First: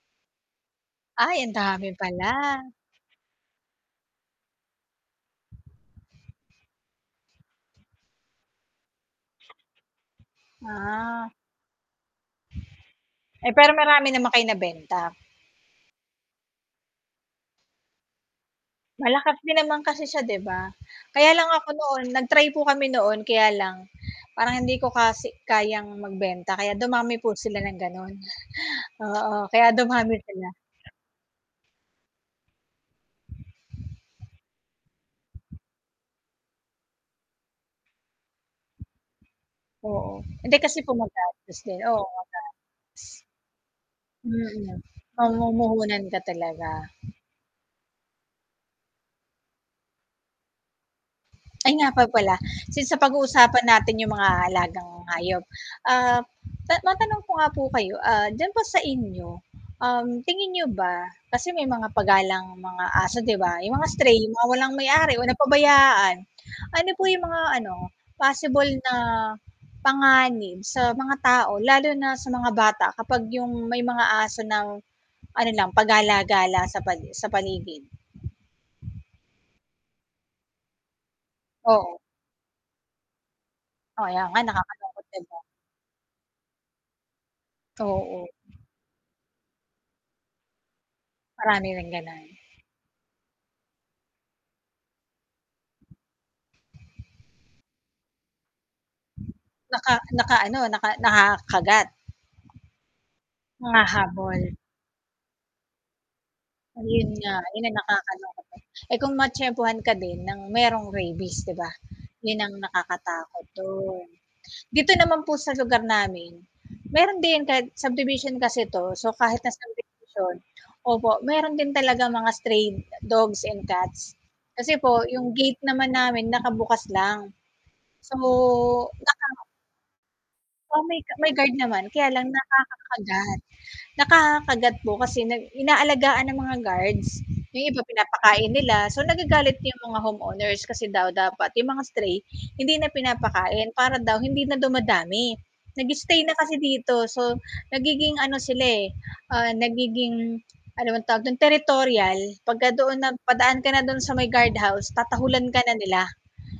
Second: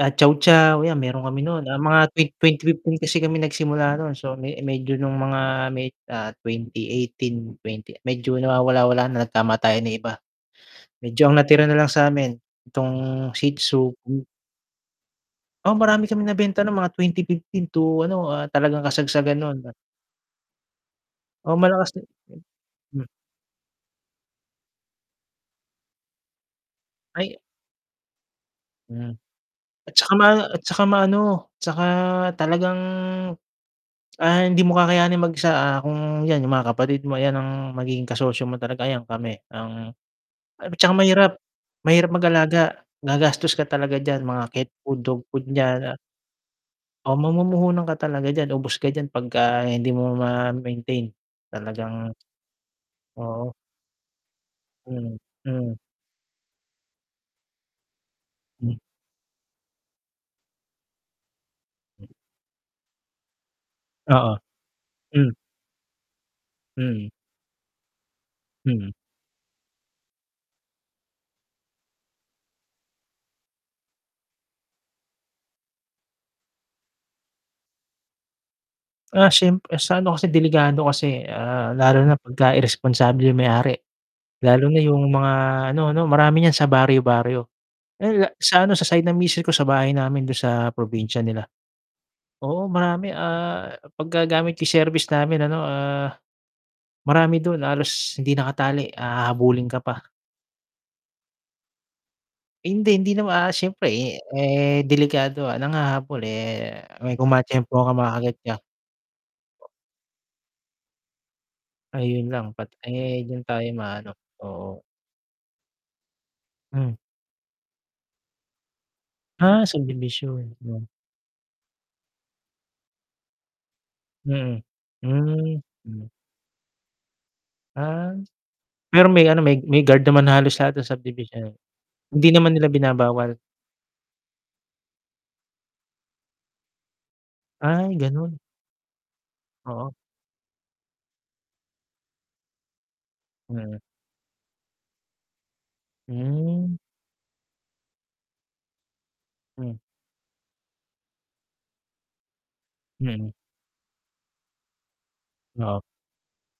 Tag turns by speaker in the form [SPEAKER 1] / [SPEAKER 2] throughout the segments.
[SPEAKER 1] Ah, Chow chow yan meron
[SPEAKER 2] Ay,
[SPEAKER 1] kami
[SPEAKER 2] ang
[SPEAKER 1] nun, ah,
[SPEAKER 2] dami
[SPEAKER 1] mga twen
[SPEAKER 2] pala.
[SPEAKER 1] 2015 kasi kami nagsimula noon so me medyo nung mga may ah, 2018, twenty, medyo nawawala-wala na nagtama tayo ng iba. Medyo
[SPEAKER 2] Ah.
[SPEAKER 1] ang natira nalang samin itong
[SPEAKER 2] Eh,
[SPEAKER 1] Shih
[SPEAKER 2] pero
[SPEAKER 1] Tzu,
[SPEAKER 2] marami
[SPEAKER 1] hmm.
[SPEAKER 2] naman kayo nabenta?
[SPEAKER 1] O, marami kaming nabenta ng mga 2015 to ano talagang
[SPEAKER 2] Malakas
[SPEAKER 1] kasagsagan
[SPEAKER 2] din
[SPEAKER 1] no'n a
[SPEAKER 2] naman kasi siya 'di ba? Kaya lang
[SPEAKER 1] Oo
[SPEAKER 2] ako
[SPEAKER 1] malakas na
[SPEAKER 2] noon nag-try po kami
[SPEAKER 1] hmm.
[SPEAKER 2] noon kaya lang, parang hindi ko kasi kayang magbenta kaya dumami po
[SPEAKER 1] Ay.
[SPEAKER 2] sila ng ganoon,
[SPEAKER 1] Hmm.
[SPEAKER 2] oo, kaya
[SPEAKER 1] At saka
[SPEAKER 2] dumami
[SPEAKER 1] ma
[SPEAKER 2] sila.
[SPEAKER 1] at saka maano 'tsaka talagang, ah, hindi mo kakayanin mag-isa, ah, kung yan yung mga kapatid mo, ayan ang magiging kasosyo mo talaga, ayan kami ang
[SPEAKER 2] Oo, hindi
[SPEAKER 1] at
[SPEAKER 2] kasi po
[SPEAKER 1] tsaka mahirap,
[SPEAKER 2] magastos din. Oo,
[SPEAKER 1] mahirap
[SPEAKER 2] maga
[SPEAKER 1] mag-alaga, gagastos ka talaga diyan mga cat
[SPEAKER 2] Mm,
[SPEAKER 1] food, dog food niyan ah
[SPEAKER 2] mamumuhunan ka talaga.
[SPEAKER 1] ah, mamumuhunan ka talaga diyan, ubos ka diyan pagka hindi mo ma-maintain.
[SPEAKER 2] Ay, nga po
[SPEAKER 1] Talagang
[SPEAKER 2] pala, since
[SPEAKER 1] Oo.
[SPEAKER 2] napag-uusapan natin yung mga alagang
[SPEAKER 1] Hmm,
[SPEAKER 2] hayop,
[SPEAKER 1] hmm.
[SPEAKER 2] ah, matanong ko nga po kayo, ah, diyan ba
[SPEAKER 1] Hmm.
[SPEAKER 2] sa inyo, um, tingin niyo ba kasi may mga pa galang mga aso 'di ba? Yung mga stray,
[SPEAKER 1] Oo.
[SPEAKER 2] yung mga walang may-ari o
[SPEAKER 1] Hmm.
[SPEAKER 2] napabayaan. Ano po
[SPEAKER 1] Mhm.
[SPEAKER 2] yung mga ano, possible
[SPEAKER 1] Hmm.
[SPEAKER 2] na panganib sa mga tao, lalo na sa mga bata, kapag yung may mga aso ng ano lang pa-gala-gala sa pali sa paligid?
[SPEAKER 1] Ah, siyempre sa ano kasi delikado kasi, ah,
[SPEAKER 2] Oo.
[SPEAKER 1] lalo na pagka iresponsable yung may-ari.
[SPEAKER 2] Kaya nga,
[SPEAKER 1] Lalo na
[SPEAKER 2] nakakalungkot
[SPEAKER 1] yung
[SPEAKER 2] 'di
[SPEAKER 1] mga
[SPEAKER 2] ba?
[SPEAKER 1] ano 'no, marami niyan sa baryo-baryo,
[SPEAKER 2] Oo.
[SPEAKER 1] ay sa ano sa side ng misis ko sa bahay namin dun sa probinsya nila.
[SPEAKER 2] Marami rin ganon?
[SPEAKER 1] Oo marami ah, 'pag gagamit yung service namin ano, ah, marami dun halos hindi nakatali a hahabulin ka
[SPEAKER 2] Naka
[SPEAKER 1] pa.
[SPEAKER 2] naka ano naka nakakakagat.
[SPEAKER 1] Hindi, hindi naman ah, siyempre
[SPEAKER 2] Humahabol.
[SPEAKER 1] eh, delikado ah, nanghahabol eh,
[SPEAKER 2] 'Yon
[SPEAKER 1] kung
[SPEAKER 2] nga
[SPEAKER 1] may
[SPEAKER 2] 'yon ang
[SPEAKER 1] ma-tiyempuhan ka makakagat
[SPEAKER 2] nakakalungkot.
[SPEAKER 1] ka.
[SPEAKER 2] Eh, kung matiyempuhan ka din ng merong rabies 'di ba?
[SPEAKER 1] Ayun
[SPEAKER 2] Yun
[SPEAKER 1] lang
[SPEAKER 2] ang
[SPEAKER 1] pat eh, dun
[SPEAKER 2] nakakatakot
[SPEAKER 1] tayo
[SPEAKER 2] dun.
[SPEAKER 1] maano, oo.
[SPEAKER 2] Dito naman po sa lugar namin,
[SPEAKER 1] Hmm.
[SPEAKER 2] meron din kahit subdivision kasi 'to so kahit na
[SPEAKER 1] Ah,
[SPEAKER 2] subdivision
[SPEAKER 1] subdivision, hmm.
[SPEAKER 2] opo, meron din talagang mga stray dogs and cats.
[SPEAKER 1] Mhm,
[SPEAKER 2] Kasi po yung
[SPEAKER 1] hmm,
[SPEAKER 2] gate naman
[SPEAKER 1] hmm.
[SPEAKER 2] namin nakabukas lang.
[SPEAKER 1] Ah.
[SPEAKER 2] So,
[SPEAKER 1] Pero
[SPEAKER 2] naka
[SPEAKER 1] may ano, may may guard naman halos lahat
[SPEAKER 2] Oo,
[SPEAKER 1] ng
[SPEAKER 2] may ga may
[SPEAKER 1] subdivision.
[SPEAKER 2] guard naman kaya
[SPEAKER 1] Hindi
[SPEAKER 2] lang
[SPEAKER 1] naman nila
[SPEAKER 2] nakakakagat.
[SPEAKER 1] binabawal?
[SPEAKER 2] Nakakakagat po kasi na inaalagaan ng mga guards, yung iba
[SPEAKER 1] Ay ganon.
[SPEAKER 2] pinapakain nila so nagagalit 'yong
[SPEAKER 1] Oo.
[SPEAKER 2] mga home owners kasi daw dapat 'yong mga stray, hindi na pinapakain
[SPEAKER 1] Mm.
[SPEAKER 2] para daw hindi na dumadami. Nag-stay na kasi
[SPEAKER 1] Hmm.
[SPEAKER 2] dito so nagiging ano sila eh, ah,
[SPEAKER 1] Hmm.
[SPEAKER 2] nagiging ano bang tawag dun, territorial pagka doon
[SPEAKER 1] Mm.
[SPEAKER 2] napadaan ka na do'n sa may guard house tatahulan ka na
[SPEAKER 1] Oo.
[SPEAKER 2] nila.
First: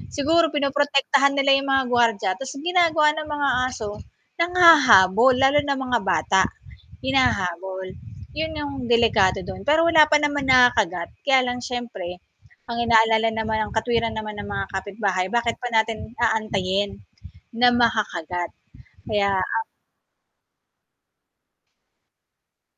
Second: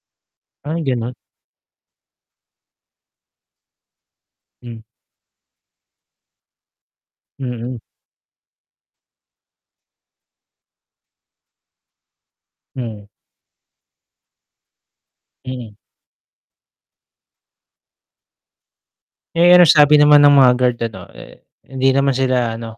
[SPEAKER 2] Siguro
[SPEAKER 1] Ay, ganon?
[SPEAKER 2] pinoprotektahan nila 'yong mga guwardya, tapos ginagawa ng mga aso
[SPEAKER 1] Hmm.
[SPEAKER 2] nanghahabol lalo na mga bata,
[SPEAKER 1] Mm.
[SPEAKER 2] hinahabol. Yun yung delikado don, pero wala pa naman nakakagat kaya lang siyempre, ang
[SPEAKER 1] Hmm.
[SPEAKER 2] inaalala naman ang katwiran naman ng mga kapitbahay bakit pa
[SPEAKER 1] Hmm.
[SPEAKER 2] natin aantayin na makakagat kaya
[SPEAKER 1] Eh, ano
[SPEAKER 2] ang
[SPEAKER 1] sabi naman ng mga guard ano eh, hindi naman sila ano?